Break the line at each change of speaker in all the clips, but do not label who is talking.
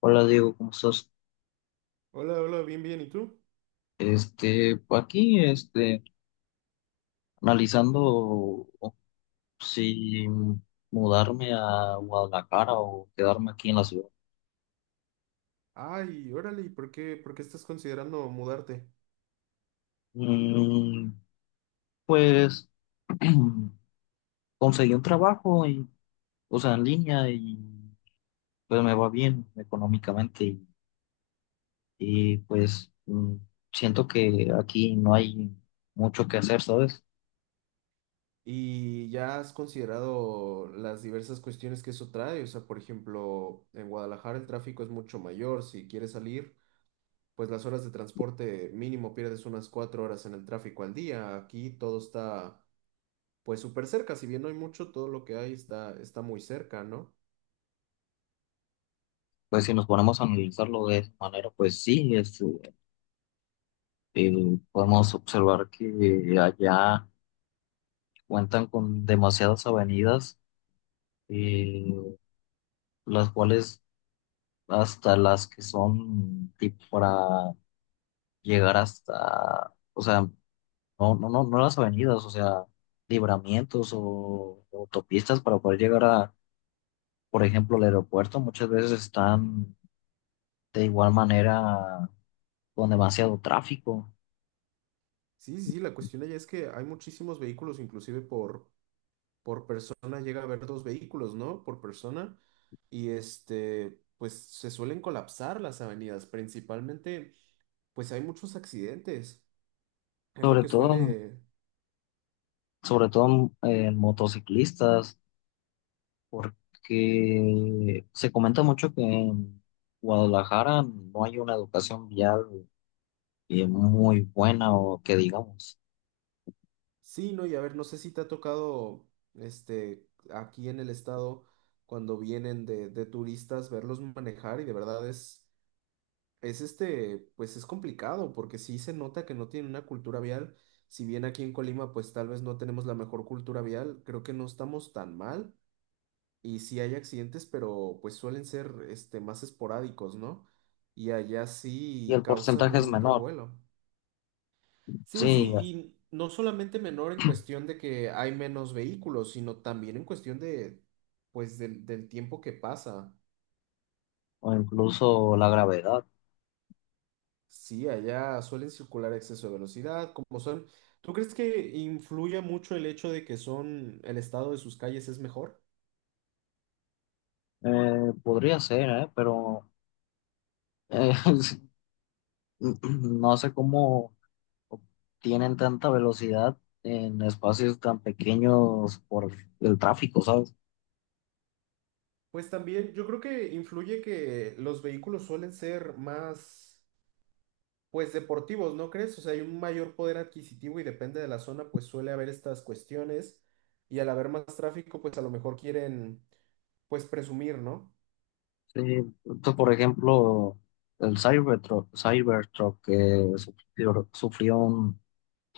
Hola Diego, ¿cómo estás?
Hola, hola, bien, bien, ¿y tú?
Pues aquí, analizando si mudarme a Guadalajara o quedarme aquí en la ciudad.
Ay, órale, ¿y por qué estás considerando mudarte?
Mm, pues conseguí un trabajo y, o sea, en línea y pues me va bien económicamente y, pues siento que aquí no hay mucho que hacer, ¿sabes?
¿Y ya has considerado las diversas cuestiones que eso trae? O sea, por ejemplo, en Guadalajara el tráfico es mucho mayor, si quieres salir, pues las horas de transporte mínimo pierdes unas 4 horas en el tráfico al día. Aquí todo está pues súper cerca, si bien no hay mucho, todo lo que hay está muy cerca, ¿no?
Pues si nos ponemos a analizarlo de esa manera, pues sí, es. eh, Podemos observar que allá cuentan con demasiadas avenidas, eh, las cuales hasta las que son tipo para llegar hasta, o sea, no, las avenidas, o sea, libramientos o autopistas para poder llegar a, por ejemplo, al aeropuerto, muchas veces están de igual manera con demasiado tráfico,
Sí, sí, sí, la cuestión allá es que hay muchísimos vehículos, inclusive por persona llega a haber dos vehículos, ¿no? Por persona. Y este, pues se suelen colapsar las avenidas, principalmente, pues hay muchos accidentes. Es lo
sobre
que
todo,
suele.
sobre todo en motociclistas porque se comenta mucho que en Guadalajara no hay una educación vial muy buena o que digamos,
Sí, ¿no? Y a ver, no sé si te ha tocado, este, aquí en el estado, cuando vienen de turistas, verlos manejar y de verdad es. Es este, pues es complicado porque sí se nota que no tienen una cultura vial. Si bien aquí en Colima, pues tal vez no tenemos la mejor cultura vial, creo que no estamos tan mal. Y sí hay accidentes, pero pues suelen ser este, más esporádicos, ¿no? Y allá
y
sí
el
causan
porcentaje es
un
menor,
revuelo. Sí,
sí,
sí, y no solamente menor en cuestión de que hay menos vehículos, sino también en cuestión de, pues, del tiempo que pasa.
o incluso la gravedad.
Sí, allá suelen circular a exceso de velocidad, como son. ¿Tú crees que influye mucho el hecho de que son, el estado de sus calles es mejor?
Podría ser, ¿eh? Pero eh, no sé cómo tienen tanta velocidad en espacios tan pequeños por el tráfico, ¿sabes?
Pues también yo creo que influye que los vehículos suelen ser más pues deportivos, ¿no crees? O sea, hay un mayor poder adquisitivo y depende de la zona, pues suele haber estas cuestiones y al haber más tráfico, pues a lo mejor quieren, pues presumir, ¿no?
Sí, pues, por ejemplo, el Cybertruck que sufrió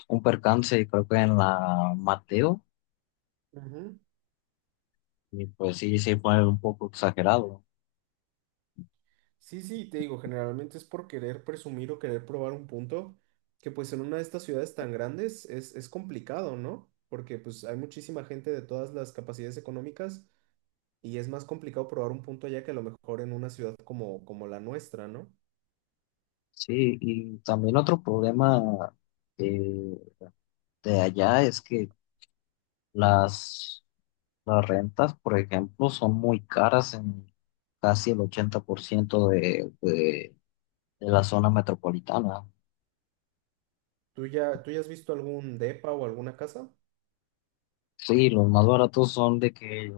un percance, creo que en la Mateo,
Ujú.
y pues sí, sí fue un poco exagerado.
Sí, sí, te digo, generalmente es por querer presumir o querer probar un punto que pues en una de estas ciudades tan grandes es complicado, ¿no? Porque pues hay muchísima gente de todas las capacidades económicas y es más complicado probar un punto allá que a lo mejor en una ciudad como, como la nuestra, ¿no?
Sí, y también otro problema eh, de allá es que las, las rentas, por ejemplo, son muy caras en casi el 80% de, de la zona metropolitana.
¿Tú ya has visto algún depa o alguna casa?
Sí, los más baratos son de que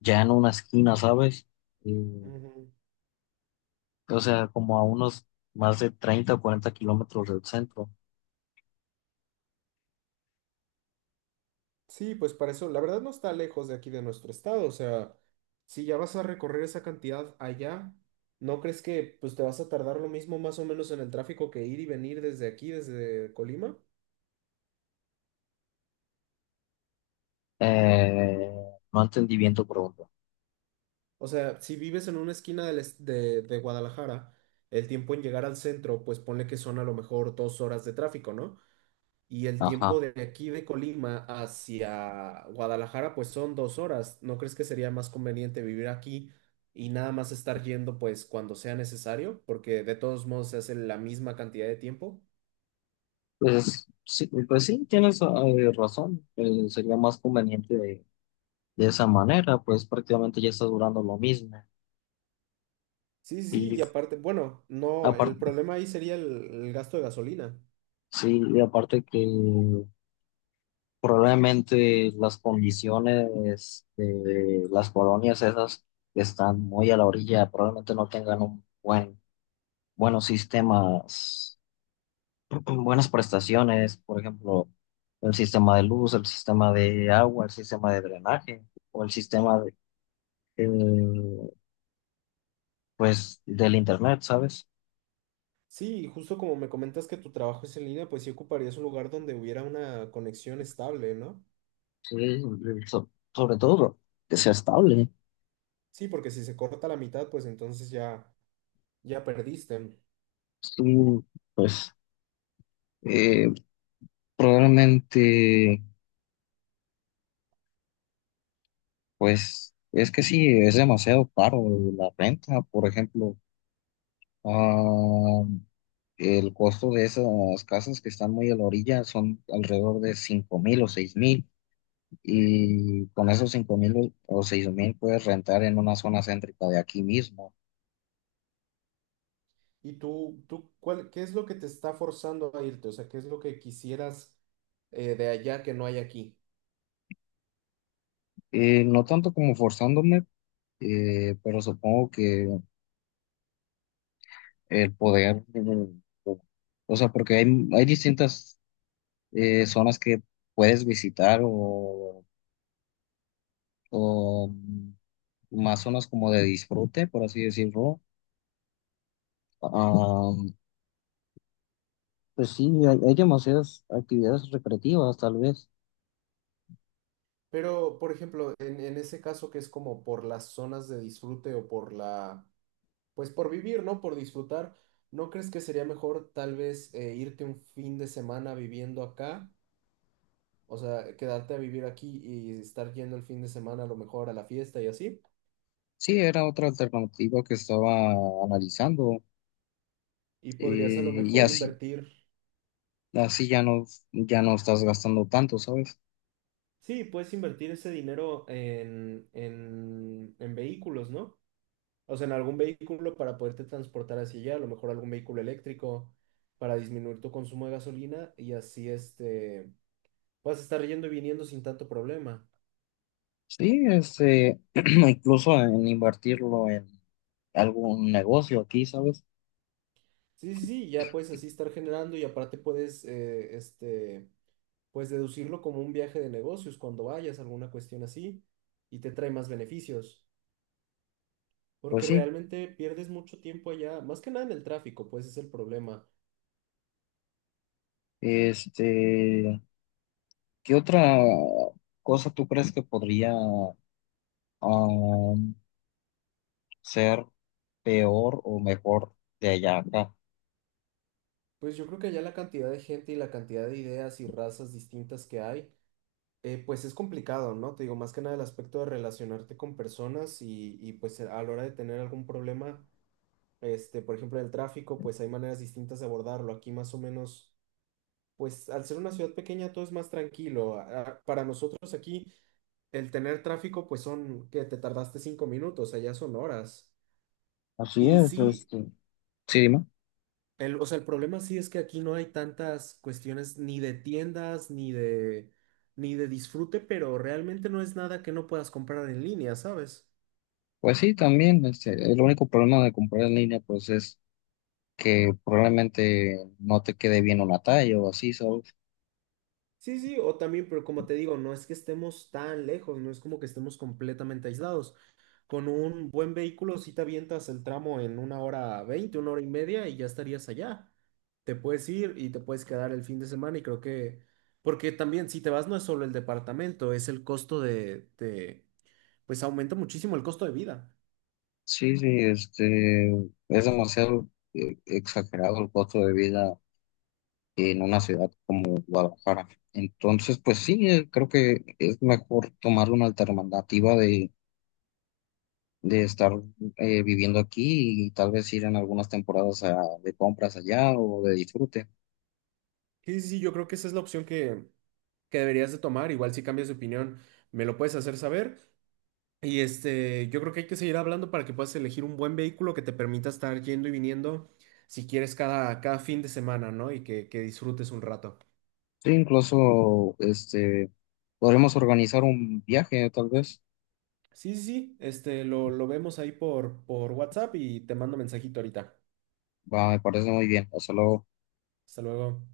ya en una esquina, ¿sabes? Y,
Ujú.
o sea, como a unos más de 30 o 40 kilómetros del centro.
Sí, pues para eso, la verdad no está lejos de aquí de nuestro estado, o sea, si ya vas a recorrer esa cantidad allá, ¿no crees que pues te vas a tardar lo mismo más o menos en el tráfico que ir y venir desde aquí, desde Colima?
Eh, no entendí bien tu pregunta.
O sea, si vives en una esquina de Guadalajara, el tiempo en llegar al centro, pues ponle que son a lo mejor 2 horas de tráfico, ¿no? Y el tiempo
Ajá.
de aquí de Colima hacia Guadalajara, pues son 2 horas. ¿No crees que sería más conveniente vivir aquí y nada más estar yendo pues cuando sea necesario? Porque de todos modos se hace la misma cantidad de tiempo.
Pues sí, tienes razón. Sería más conveniente de esa manera, pues prácticamente ya está durando lo mismo.
Sí, sí, sí,
Y
y aparte, bueno, no, el
aparte,
problema ahí sería el gasto de gasolina.
sí, y aparte que probablemente las condiciones de las colonias esas que están muy a la orilla probablemente no tengan un buen buenos sistemas, buenas prestaciones, por ejemplo, el sistema de luz, el sistema de agua, el sistema de drenaje o el sistema de, eh, pues, del internet, ¿sabes?
Sí, y justo como me comentas que tu trabajo es en línea, pues sí ocuparías un lugar donde hubiera una conexión estable, ¿no?
Sí, sobre todo que sea estable.
Sí, porque si se corta la mitad, pues entonces ya, ya perdiste.
Sí, pues eh, probablemente, pues es que sí, es demasiado caro la renta, por ejemplo. ah, El costo de esas casas que están muy a la orilla son alrededor de 5000 o 6000
Ujú.
y con esos 5000 o 6 mil puedes rentar en una zona céntrica de aquí mismo.
¿Y tú cuál, qué es lo que te está forzando a irte? O sea, ¿qué es lo que quisieras de allá que no hay aquí?
No tanto como forzándome, pero supongo que el poder, o sea, porque hay distintas zonas que puedes visitar o más zonas como de disfrute, por así decirlo. ah, Pues sí, hay demasiadas actividades recreativas, tal vez.
Pero, por ejemplo, en ese caso que es como por las zonas de disfrute o por la, pues por vivir, ¿no? Por disfrutar, ¿no crees que sería mejor tal vez irte un fin de semana viviendo acá? O sea, quedarte a vivir aquí y estar yendo el fin de semana a lo mejor a la fiesta y así.
Sí, era otra alternativa que estaba analizando
Y podrías a lo
y
mejor
así,
invertir.
así ya no, ya no estás gastando tanto, ¿sabes?
Sí, puedes invertir ese dinero en vehículos, ¿no? O sea, en algún vehículo para poderte transportar hacia allá, a lo mejor algún vehículo eléctrico para disminuir tu consumo de gasolina y así este, vas a estar yendo y viniendo sin tanto problema.
Sí, este, incluso en invertirlo en algún negocio aquí, ¿sabes?
Sí, sí, sí, ya puedes así estar generando y aparte puedes, este, pues deducirlo como un viaje de negocios cuando vayas, alguna cuestión así, y te trae más beneficios,
Pues
porque
sí,
realmente pierdes mucho tiempo allá, más que nada en el tráfico, pues es el problema.
este, ¿qué otra cosa tú crees que podría um, ser peor o mejor de allá a acá?
Pues yo creo que ya la cantidad de gente y la cantidad de ideas y razas distintas que hay, pues es complicado, ¿no? Te digo, más que nada el aspecto de relacionarte con personas y pues a la hora de tener algún problema, este, por ejemplo, el tráfico, pues hay maneras distintas de abordarlo. Aquí más o menos, pues al ser una ciudad pequeña todo es más tranquilo. Para nosotros aquí, el tener tráfico, pues son que te tardaste 5 minutos, allá son horas.
Así
Y
es,
sí,
este. Sí, dime.
el, o sea, el problema sí es que aquí no hay tantas cuestiones ni de tiendas, ni de disfrute, pero realmente no es nada que no puedas comprar en línea, ¿sabes?
Pues sí, también, este, el único problema de comprar en línea, pues es que probablemente no te quede bien una talla o así, ¿sabes?
Sí, sí, o también, pero como te digo, no es que estemos tan lejos, no es como que estemos completamente aislados. Con un buen vehículo, si te avientas el tramo en una hora veinte, una hora y media y ya estarías allá. Te puedes ir y te puedes quedar el fin de semana y creo que, porque también si te vas no es solo el departamento, es el costo pues aumenta muchísimo el costo de vida.
Sí, sí, este, es demasiado exagerado el costo de vida en una ciudad como Guadalajara. Entonces, pues sí, creo que es mejor tomar una alternativa de estar viviendo aquí y tal vez ir en algunas temporadas a- de compras allá o de disfrute.
Sí, sí, sí, yo creo que esa es la opción que deberías de tomar. Igual si cambias de opinión, me lo puedes hacer saber. Y este, yo creo que hay que seguir hablando para que puedas elegir un buen vehículo que te permita estar yendo y viniendo, si quieres, cada fin de semana, ¿no? Y que disfrutes un rato.
Sí, incluso este, podremos organizar un viaje, tal vez.
Sí, sí, sí, este, lo vemos ahí por WhatsApp y te mando mensajito ahorita.
Va, me parece muy bien. O sea, lo-
Hasta luego.